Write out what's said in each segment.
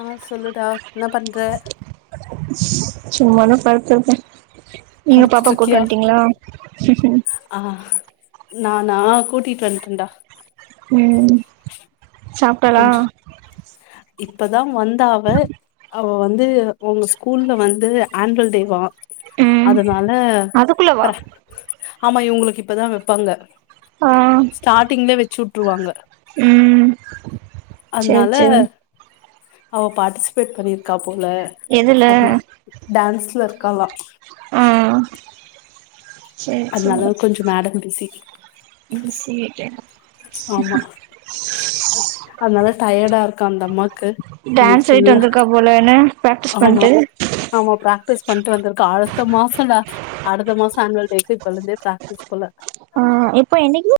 ஆஹ் சொல்லுடா என்ன பண்ற சும்மாதா படுத்திருக்கே நீங்க படுத்துட்டு பாப்பா கூட்டு இருக்கியா வந்ட்டீங்களா ஆ நானா கூட்டிட்டு வந்ட்டேன்டா ம் சாப்பிட்டலா கொஞ்ச இப்பதா வந்தா அவ அவ வந்து அவங்க ஸ்கூல்ல வந்து ஆனுவல் டேவா ம் அதனால அதுக்குள்ளவா ப்ற ஆமா இவங்களுக்கு இப்பதா வெப்பாங்க ஆ ஸ்டார்டிங்ல வெச்சு வுட்டுருவாங்க ம் செரி ல அவ பார்ட்டிசிபேட் பண்ணியிருக்கா போல எதுல அத டான்ஸ்ல இருக்கால ஆ செரி செரி அதனால கொஞ்ச மேடம் பிஸி இனிசி [unintelligible] ஆமா அதனால டயர்டா இருக்க அந்த அம்மாக்கு இன்னைக்கி டான்ஸ் ஆடிட்டு ஃபுல்லா வந்திருக்கா போல என்ன பிராக்டிஸ் ஆமா பண்ட்டு ஆமா பிராக்டிஸ் பண்ணிட்டு வந்திருக்க ஆழ அடுத்த மாசல்ல அடுத்த மாச ஆனுவல் டேக்கு இப்பல இருந்தே பிராக்டிஸ் போல ஆ எப்ப என்னைக்கி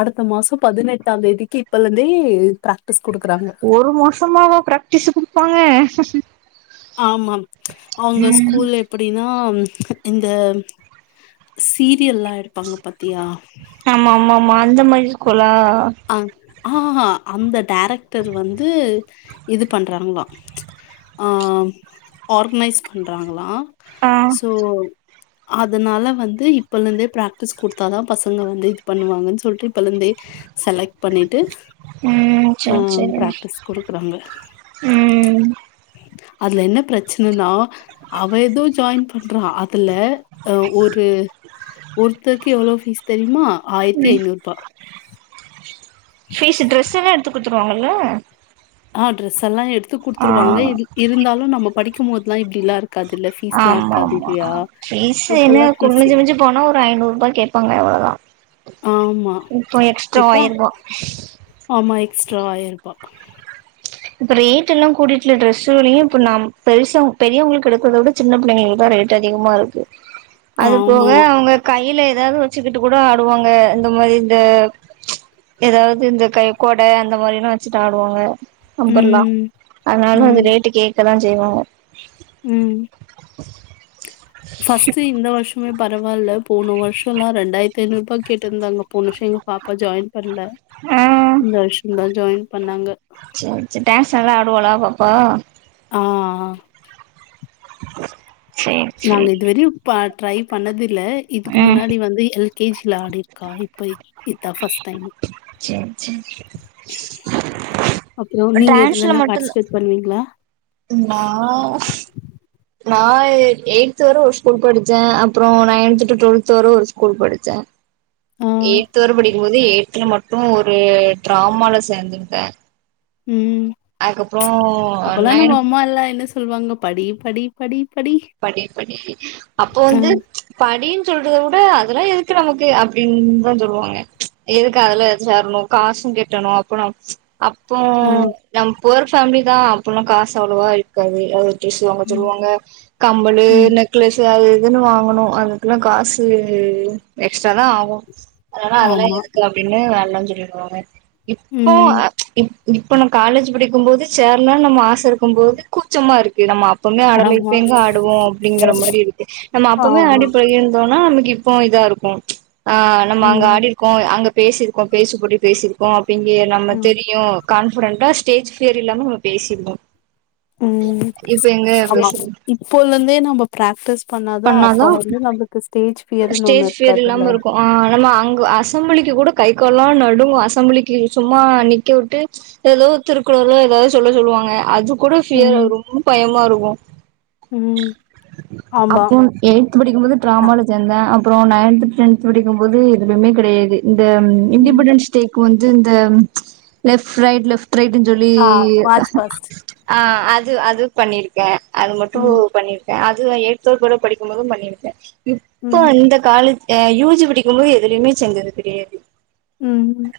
அடுத்த மாச பதினெட்டா தேதிக்கு இப்பல இருந்தே பிரக் ஒரு மாசமாவ பிராக்டிஸ் குடுப்பாங்க ஆமாம் அவங்க ம் ஸ்கூல் எப்டின்னா இந்த சீரியல்லா எடுப்பாங்க பாத்தியா ஆமா ஆமா ஆமா அந்த மாரி இருக்குல்லா ஆ ஆஹ அந்த டேரக்டர் வந்து இது பண்றாங்களா ஆ ஆர்கர்கனைஸ் பண்றாங்களா ஆ சோ அதனால வந்து இப்பல இருந்தே பிராக்டிஸ் குடுத்தாதா பசங்க வந்து இது பண்ணுவாங்கன்னு சொல்லிட்டு இப்பல இருந்தே செலக்ட் பண்ணிட்டு ம் ஆ சேரி சேரி பிராக்டிஸ் குடுக்குறாங்க ம் அதுல என்ன பிரச்சனைனா அவ ஏதோ ஜாயின் பண்ற அதுல ஒரு ஒருத்தருக்கு எவ்ளோ ஃபீஸ் தெரியுமா ம் ஆயிரத்திஐநூறு ரூபா ஃபீஸ் ட்ரெஸ் எல்லா எடுத்து குடுத்துருவாங்கல்ல ஆ ட்ரெஸ் எல்லா எடுத்து ஆ குடுத்துருவாங்க இ இருந்தாலு நம்ம படிக்கும்போதெலா இப்டிலா இரு ருக்காது இல்ல ஃபீஸ் எல்லா ஆமா இருக்காது ஆமா இல்லையா ஃபீஸ் என்ன இப்பல்லா ஃபீஸ் குமிஞ்சு மிஞ்சு போனா ஒரு ஐநூறு ரூபா கேப்பாங்க அவ்ளோதா ஆமா இப்போ எக்ஸ்ட்ரா இப்பா ஆயிரூபா ஆமா எக்ஸ்டாயிருப்பா இப்ப ரேட் எல்லா கூடிட்டுல டிரெஸ் விலையு இப்ப ந பெருச பெரியவங்களுக்கு எடுக்கறதை விட சின்ன பிள்ளைங்கத ரேட் அதிகமா இருக்கு அது போக ஆமா அவுங்க கயில ஏதாவ ச்சக்கிட்டு கூட ஆடுவாங்க இந்த மாரி இந்த ஏதாவது இந்த கைக்கொடை அந்த மாரிலா வச்சுட்டு ஆடுவாங்க அம்பர்லா ம் அதனால அது ம் ரேட்டு கேக்கதா ஜெய்வாங்க ம் ஃபஸ்ட்டு இந்த வருஷமே பரவால்ல போன வருஷந்தா ரெண்டாயிரத்தி ஐநூறு ருபா கேட்டுருந்தாங்க போன வருஷோ எங்க பாப்பா ஜாயின் பண்ல ஆ இந்த வருஷந்தா ஜாயின் பண்ணாங்க சேரி சேரி டான்ஸ் நல்லா ஆடுவாளா பாப்பா ஆ ஆ சேரி நாங்க சேரி இதுவரையு பா ட்ரை பண்ணது ல்ல இதுக்கு ம் முன்னாடி வந்து எல்கேஜில ஆடியிருக்கா இப்ப இதா பஸ்ட் டைம் சேரி சேரி அப்புறம் நீங்க டான்ஸ்ல இதுலன்னா மட்டுந் பார்ட்டிசிபேட் பண்ணுவீங்களா? ந்தா நா எயி்த்து வர ஒரு ஸ்கூல் படுச்சே அப்பறோ நையன்த்து டூ டுவெல்த் வர ஒரு ஸ்கூல் படுச்சே ஆ. எய்த்து வர படிக்கும்போது எய்தல மட்டு ஒரு ட்ராமால சேந்துருந்தே ம் அப்பல்லா நைன் நம்ம அம்மா எல்லா என்ன சொல்லுவாங்க படி படி படி படி படி அப்போ ஆ, வந்து படின் ன்னு சொல்றத வுட அதெல்லா எதுக்கு நமக்கு அப்டின்னுதா சொல்லுவாங்க எதுக்கு அதுல சேரணு காசு கெட்டணு அப்ப நமக் அப்போ ஆ, நம்ம புவர் ஃபேமிலி தா அப்பல்லா காசு அவ்ளோவா இருக்காது ட்ரஸ் வாங்க ம், சொல்லுவாங்க கம்பளு ம். நெக்லஸ்சு அது இது இதுன்னு வாங்கணு அதுக்குல்லா காசு எக்ஸ்ட்ரா தா ஆகு அதுனாலா அதெல்லா ஆமா. எதுக்கு அப்டின்னு வேண்டான்னு சொல்லிடுவாங்க இப்போ ம். அ இப் இப்ப நம காலேஜ் படிக்கும் போது சேர்ல நம்ம ஆச இருக்கும் போது கூச்சமா இருக்கு நம்ம அப்பமே அடல ஆமா. ஆடுவோ அப்டிங்கிற மாரி இருக்கு நம்ம அப்பமே ஆமா. ஆடி பாடி இருந்தோன்னா நமக்கு இப்போ இதா இருக்கூ ஆ நம்ம அங்க ம், ஆடிருக்கோ அங்க பேசிருக்கோ பேசு போட்டி பேசிருக்கோ அப்டி இங்க நம்ம ம், தெரியு கான்ஃபிடெண்டா ஸ்டேஜ் பியர் இல்லாம நம்ம பேசிருந்தோ இப்ப எங்க பேசரது இப்போலருந்தே நம்ம ப்ராக்டிஸ் பண்ணாதா ஃபியர்ன்னு ஒண்ணு ஸ்டேஜ் பியர் இருக்காதுல்ல இல்லாம இருக்கூ ஆ நம்ம அங்க அசம்பிளிக்கு கூட கை கால்லா நடுங்கு அசம்பிளிக்கு சும்மா நிக்க வுட்டு எததோ திருக்குறளோ எதாவது சொல்ல சொல்லுவாங் பாங்க அது கூட பியர் ம் வரு ரொம்ப பயமா இருக்கூ ம் ஆமா அப்றோ எயி்த் படிக்கும் போது அ, ட்ராமால சேந்தே அப்றோ நயன்து டென்த் படிக்கும்போது எதுலயுமே கெடையாது இந்த ம். இண்டிபெண்டன்ஸ் டேக்கு வந்து இந்த லெஃப்ட் ரைட் லெஃப்ட் ரைட்டுன்னு சொல்லி ஆ மார்ச் ஃபர்ஸ்ட் ஆ அது அது பண்ணிருக்கே அது மட்டு ம் பண்ணியிருக்கே அது [unintelligible] கூட படிக்கும்போது பண்ணியிருக்கே இப்போ ம் அந்த காலேஜ் ஆ யூ ஜி படிக்கும் போது எதுலயுமே சேந்தது கெடயாது ம் ம்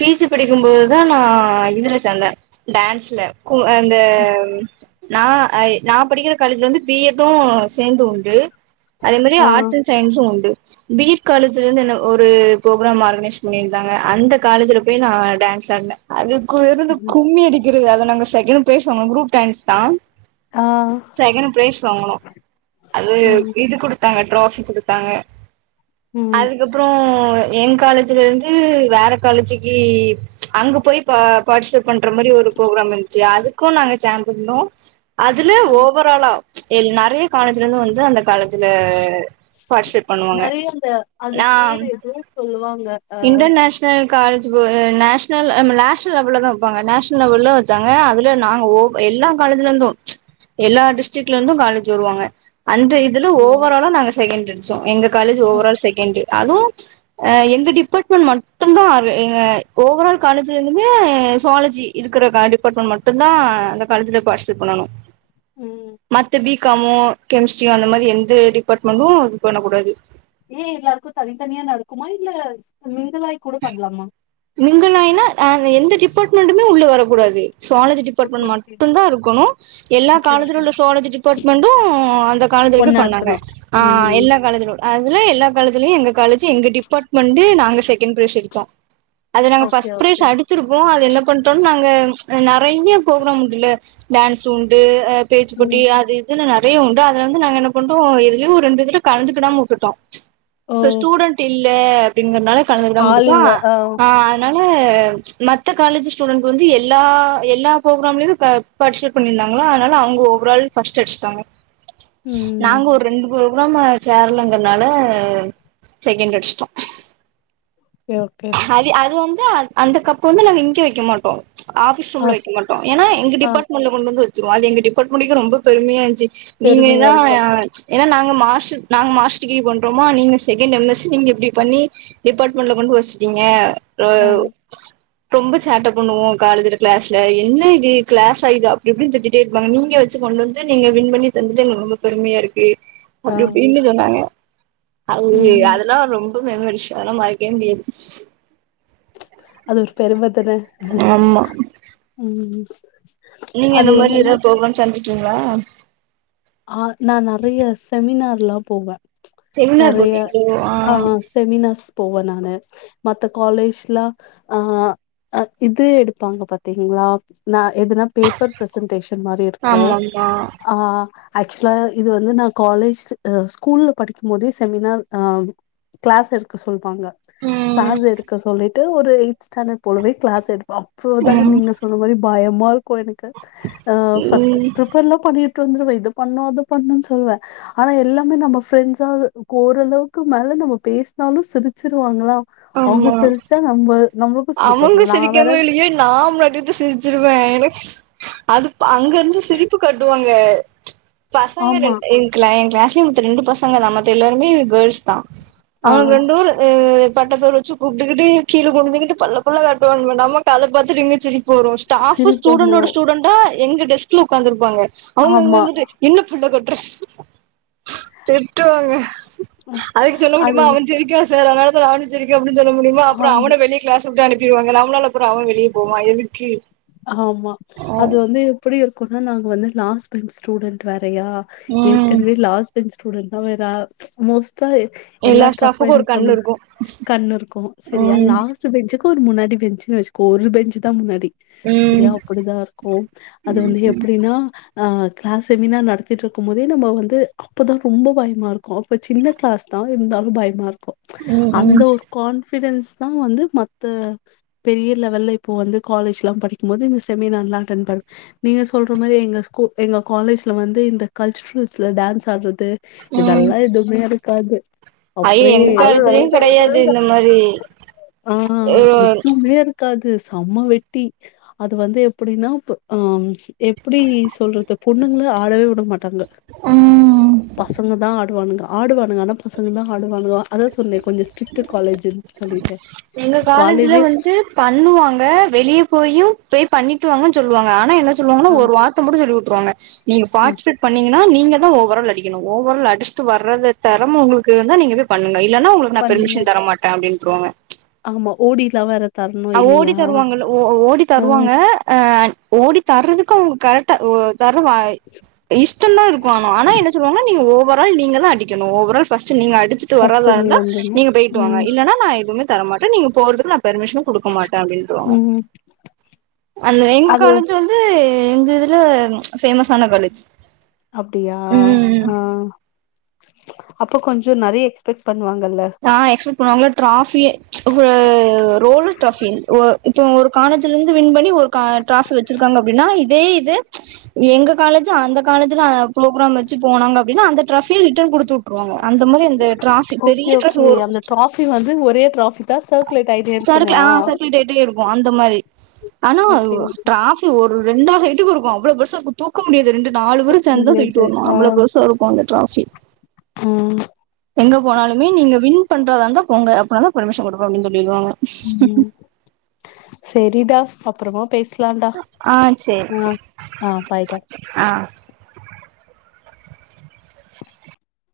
பி ஜி படிக்கும் போதுதா நா இதுல சேந்தே டான்ஸ்ல கும் அந்த நா நா படிக்கிற காலேஜ்ல வந்து பி எட் மட்டு சேந்து உண்டு அதே மாரி ஆ ஆர்ட்ஸ் அண்ட் சயின்ஸு உண்டு பி எட் காலேஜ்ல இருந்து என்ன ஒரு புரோக்ராம் ஆர்கனைஸ் பண்ணிருந்தாங்க அந்த காலேஜ்ல போய் நா டான்ஸ் ஆடுனே அதுக்கு இருந்து ம். கும்மி அடிக்கிறது அத நாங்க செகண்ட் ப்ரைஸ் வாங்குனோ குரூப் டான்ஸ்தா ஆ செகண்ட் ப்ரைஸ் வாங்குனோ அது ம் இது குடுத்தாங்க ட்ராஃபி குடுத்தாங்க ம் அதுக்கப்றோ ஏ காலேஜ்ல இருந்து வேற காலேஜுக்கு அங்க போயி பா பார்டிசிபேட் பண்ற மாரி ஒரு புரோக்ராம் இருந்துச்சு அதுக்கு நாங்க சேந்துருந்தோ அதுல அ ஓவராலா எ நெறைய காலேஜ்ல இருந்து வந்து அந்த காலேஜ்ல பார்சிப்ட் பண்ணுவாங்க நெறைய அந்த அது நா பேரு எதோ சொல்லுவாங்க ஆ இன்டர்நேஷ்னல் கால் வ நேஷ்னல் நேஷ்னல் லெவல்லதா வப்பாங்க நேஷனல் லெவல வச்சாங்க அதுல நாங்க ஓவ் எல்லா கால் காலேஜ்ல இருந்தும் எல்லா டிஷ் டிக்ல இருந்து காலேஜ் வருவாங்க அந்த இதுல ஓவராலா நாங்க செகண்ட்டடுச்சோ எங்க காலேஜ் ஓவரால் செகண்ட்டு அதுவு எங்க டிபார்ட்மெண்ட் மட்டுதா எங்க ஓவரால் காலேஜ்ல இருந்துமே சோலஜி இருக்கிற டிபார்ட்மெண்ட் மட்டுந்தா அந்த காலேஜ்ல பாஷ்பேட் பண்ணனு ம் மத்த பி கா மோ கெமிஸ்ட்ரியோ அந்த மாரி எந்த டிபார்ட்மென்டு இது பண்ணக் கூடாது ஏ எல்லாருக்கு தனித்தனியா நடக்குமா இல்ல மிங்குளாய் கூட பண்ணலாமா மிங்குளாய்னா அ எந்த டிபார்ட்மெண்ட்மே உள்ள வரக்கூடாது சோலஜி ஓகே டிபார்ட்மெண்ட் ஓகே மட்டு தா இருக்கணு எல்லா ஓகே காலஜ்ல ஓகே உள்ள சோலஜி டிபார்ட்மென்டு அந்த கா லேஜ்ல வரைக்கு ஒன்னா பண்ணாங்க இருக்கணு ஆ ம் ம். எல்லா காலேஜ்ல அதுல எல்லா காலஜ்லயு எங்க காலேஜ்ஜு எங்க டிபார்ட்மெண்ட்டு நாங்க [unintelligible] அது நாங்க ஓகே ஃபஷ்ட் ப்ரைஸ் ஓகே அடிச்சுருப்போ அது என்ன பண்ட்டோ நாங்க நா நறைய போக்ராம் உண்டுல்ல டான்ஸ் உண்டு பேச் போட்டி ம் அது இதுல நெறைய உண்டு அதுல வந்து நாங்க என்ன பண்டோ எதுலயோ ஒரு ரெண்டு இதுல கலந்துக்கிடாம உட்டுட்டோ ஓ இப்ப ஸ்டூடண்ட் இல்ல அப்டிங்கறனால கலந்துக்கிடாம ஆள் உட்டுட்டோ இல்ல ஆ அதனா ல மத்த காலேஜ் ஸ்டூடெண்ட் வந்து எல்லா எல்லா புரோக்ராம்லயு ப பார்சிபேட் பண்ணியிருந்தாங்க அதனால அவங்க ஓவரால் ஃபர்ஸ்ட்டு அடிச்சட்டாங்க ம் நாங்க ஒரு ரெண்டு புரோக்ராம சேரலங்ரனால செகண்ட் அடிச்சிட்டோ [unintelligible] அது அது வந்து அந்த கப் வந்து நம்ம இங்க வக்க மாட்டோ ஆபிஸ் ஆ ரூம்ல ஸ் வக்க மாட்டோ ஏன்னா எங்க ஆ டிபார்ட்மெண்ட்ல கொண்டு வந்து வச்சிருவோ அது எங்க டிபார்ட்மென்டுகே ரெம்ப பெருமையா இருச்சு பெருமையா நீங்கதா இருக்கு ஏன்னா நாங் க மாஸ் நாங்க மாஸ்டர் டிகிரி பண்றோமா நீங்க செகண்ட் எம் எஸ் நீங்க எப்டி பண்ணி டிபார்ட்மெண்ட்ல கொண்டு வச் சீங்க ஓ ஆ ஆ ரொம்ப சேட்ட பண்ணுவோ காலேஜ்ல கிளாஸ்ல என்ன இது கிளாஸா இது அப்டி இப்டினு திட்டிடே இருப்பாங்க நீங்க வச்சு கொண்டு வந்து நீங்க வின் பண்ணி தந்தது எனக்கு ரொம்ப பெருமையா இருக்கு அப்டி இப்டின்னு சொன்னாங்க அது ம் அதெல்லா ரொம் மெமரிஷ் அதுலா மறக்கே முடியாது அது ஒரு பெருமதான ஆமா ம் நீங்க அது இந்த மாரி என்னன்னா ஏதாவது புரோக்ராம் சேந்துக்கீங்களா ஆ நா நெறைய செமினார்லா போவே செமினார் நெறைய போட்டிங்களோ ஆ செமினார்ஸ் போவனானு மத்த காலேஜ்லா ஆ அ இது எடுப்பாங்க பாத்தீங்களா ந எதுனா பேப்பர் ப்ரெஷன்டேஷன் மாரி இருக்கு ஆமாமா ஆ ஆக்சுவலா இது வந்து நா காலேஜ் ஸ்கூல்ல படிக்கும் போதே செமினார் அ கிளாஸ் எடுக்க சொல்லுவாங்க ம் கிளாஸ் எடுக்க சொல்லிட்டு ஒரு ஏட் ஸ்டாண்டர்ட் போலவே கிளாஸ் எ அப்போதா ம் நீங்க சொன்ன மாரி பயமா இருக்கு எனக்கு அ பஸ்ட்டு ம் பரிப்பர்ல்லா பண்ணி ட்டு வந்துருவே இதுப் பண்ணு அது பண்ணும்ன்னு சொல்லுவே ஆனா எல்லாமே நம்ம பெரண்ட்ஸா ஓரளவுக்கு மேல நம்ம பேசி இருந்தாலு சிரிச்சிருவாங்களா அவங்க ஆமா சிரிச்சா நம்ம நம்மளுக்கு சிரிப்பு அவங்க வந்துரு நா வேற சிரிக்கங்கலொ இல்லையே நா பாட்டுக்கு சிரிச்சிருவே எனக்கு அது அங்கருந்து சிரிப்பு காட்டுவாங்க பசங்க ரெ ஆமா ஏன் எ கிளாஸ்லயே மொத்த ரெண்டு பசங்க தா மத்த எல்லாருமே கேர்ள்ஸ் தா ஆ அவங்க ரெண்டுர் ஆ பட்ட பேர் வச்சு கூப்ட்டுக்கிட்டு கீழ குனுஞ்சிகிட்டு பல்ல பல்ல காட்டுவாங்க நமக்கு அத பாத்துட்டு இங்க சிரிப்புவரு ஸ்டாப்வு சிரிப்பு வந்துரு ஸ்டூடண்டடோட ஸூடெண்டா எங்க டெஸ்க்ல உக்காந்துருப்பாங்க ஆமா அவங்கங்கந்துட்டு என்ன பல்லக்காட் திட்டுவாங்க அதுக்கு சொல்ல அது முடியுமா அவ சிரிக்கா சார் அதானாலதா நானு சரிக்கேனு அப்ப சொல்ல முடியுமா அப்பற ஆமா அவன வெளிய கிளாஸ விட்டு அனுப்பிடுவாங்க நம்மலால அப்ற அவ வெளிய போவா எதுக்கு ஆமா அது வந்து எப்டி இருக்கும்னா நாங்க வந்து லாஸ்ட் பென்ச் ஸ்டூடெண்ட் வேற யா ம் ஏற்கனவே லாஸ்ட் பென்ச்ஸ்டூடெண்ட் நா வேற மோஸ்ட் எல்லா ஸ்டாஃப் ஸ்டாஃபுக்கு என்ன ஒரு பண்ண கண்ணு இருக்கு கண்ணு இருக்கு சரியா ம் லாஸ்ட் பெஞ்சு ஒரு முன்னாடி பெஞ்சுன் வச்சுக்கோ ஒரு பெஞ்சு தா முன்னாடி சரியா ம் அப்டிதா இருக்கு அது வந்து எப்டின்னா ஆ கிளாஸ் செமினார் நடத்திட்டு இருக்கு போதே நம்ம வந்து அப்பதா ரொம்ப பயமா இருக் கு இப்ப சின்ன கிளாஸ் தா இருந்தாலு பயமா இருக்கு ம் அந்த ம் ஒரு கான் ஃபிடன்ஸ் தா வந்து மத்த பெரிய லெவல்ல இப்ப வந்து காலேஜ் படிக்குபோது இந்த செமினார்ல அட்டன் பன் நீங்க சொல்ற மாரி எங்க ஸ்கூ எங்க காலேஜ்ல வந்து இந்த க ல்ச்சுரல்ஸ்ல டான்ஸ் ஆடுறது ம் இதெல்லா எதுவுமே இருக்காது ஐயோ அப்ரே எங்க காலேஜ்லயு கெடையாது இந்த மாரி ஆ எதுவுமே இருக்காது து செம்ம வெட்டி அது வந்து எப்டின்னா போ ஆ எப்டி சொல்றது பொண்ணுங்கள ஆடவே விட மாட்டாங்க ம் பசங்க தா ஆடுவானுங்கா ஆடுவானுங்க ஆன பசங்க தா ஆடுவானுவங்க அதா சொன்னே கொஞ்சோ ஸ்ட்ரிக்டு காலேஜன்னு சொல்லி எங்க காலேஜ்ல வந்து பண்ணுவாங்க வெளியே போயு போயு பண்ணிட்டு வாங்கன்னு சொல்லுவாங்க ஆனா என்ன சொல்லுவாங்கன்னா ஆ, ஒரு வார்த்த மட்டு சொல்லி குடுத்துருவாங்க நீங்க ஆ பார்டிசிபேட் பண்ணீங்கானா நீங்கதா ஓவரா அடிக்கிணு ஓவரா அடிச்சுட்டு வர்றத தறம உங்களுக்கு இருந்தா நீங்க போய் பண்ணுங்க இல்லன்னா உங்களுக்கு நா பண்ணுங்க. பெர்மிஷ தர மாட்டே அப்டின்ருவாங்க ஆமா ஓடிலா வற அ ஓடி தருவாங்கள்ள ஓ ஓடி ஆ தருவாங்க அ ஓடி தர்றதுக்கு அவுங்க கரெக்டா தரவாய் இஷ்டோ தா இருக்கு ஆனா ஆனா என்ன சொல்லுவாங்க நீ ஓவரால் நீ தா அடிக்கணு ஓவரால் ஃபா ஸ்ட் நீங்க அடிச்சிட்டு ஃபர்ஸ்ட்டு நீ வராதாருந்தா வந்துடணும். நீங்க போயிட்டு வாங்க ம், இல்லன்னா நா எதுமே தர மாட்டே நீங்க போறதுக்கு நா பெர்மிஷன் குடுக்க மாட்டே அப்டின்ருவாங்க ம். அந்த வே எங்க அது காலேஜ் வந்து எங்க இதுல ஃபேமஸ் ஆனா காலேஜ் அப்டியா ம் ஆ அப்ப கொஞ்சோ நறைய எக்ஸ்பெக்ட் பண் ண எக்ஸ்பெக்ட் பண்ணுவாங்கள ட்ராபியே ஒரு ரோலு ட்ராபி ஒ இப்ப ஒரு காலேஜ்ல இருந்து வின் பண்ணி ஒரு கா ட்ராபி வச்சிருக்காங்க அப்டின்னா இ தே இது எங்க காலேஜு அந்த காலேஜ்ல ப்ரோக்ரா வச்சு போனாங்க அப்டின்னா அந்த ட்ராபி ரிட்டன் குடுத் துட்டுருவாங்க அந்த மாரி அந்த ட்ராபி பெரிய ட்ராஃபி கே ஒரு அந்த ட்ராபி வந்து ஒரே ட்ராபி தா சருக்குளு ஆ சர்க்கிள் [inaudible] எடுக்கு அந்த மாரி ஆனா ஓகே ட்ராபி ஒ ரு ரெண்டா ஆ ஹைட்டுக்கு இருக்கு அவ்வளோ பெருசு இருக்கு தூக்க முடியாது ரெண்டு நாலு தூக்க பேரு சேந்துதா தூக்கிட்டு முடியாது. வரணு ஆ அவ்ளோ பெருசா இருப்பாங்க ட்ராபி ம் எங்க போனாலுமே நீங்க வின் பண்றதாங்க போங்க அப்பனாதா பர்மிஷன் குடுப்பாங்க அப்டினு சொல்லிடுவாங்க ம் ம் செரிடா அப்றோமா பேசலாடா ஆ சேரி ஆ ஆ பாய்டா ஆ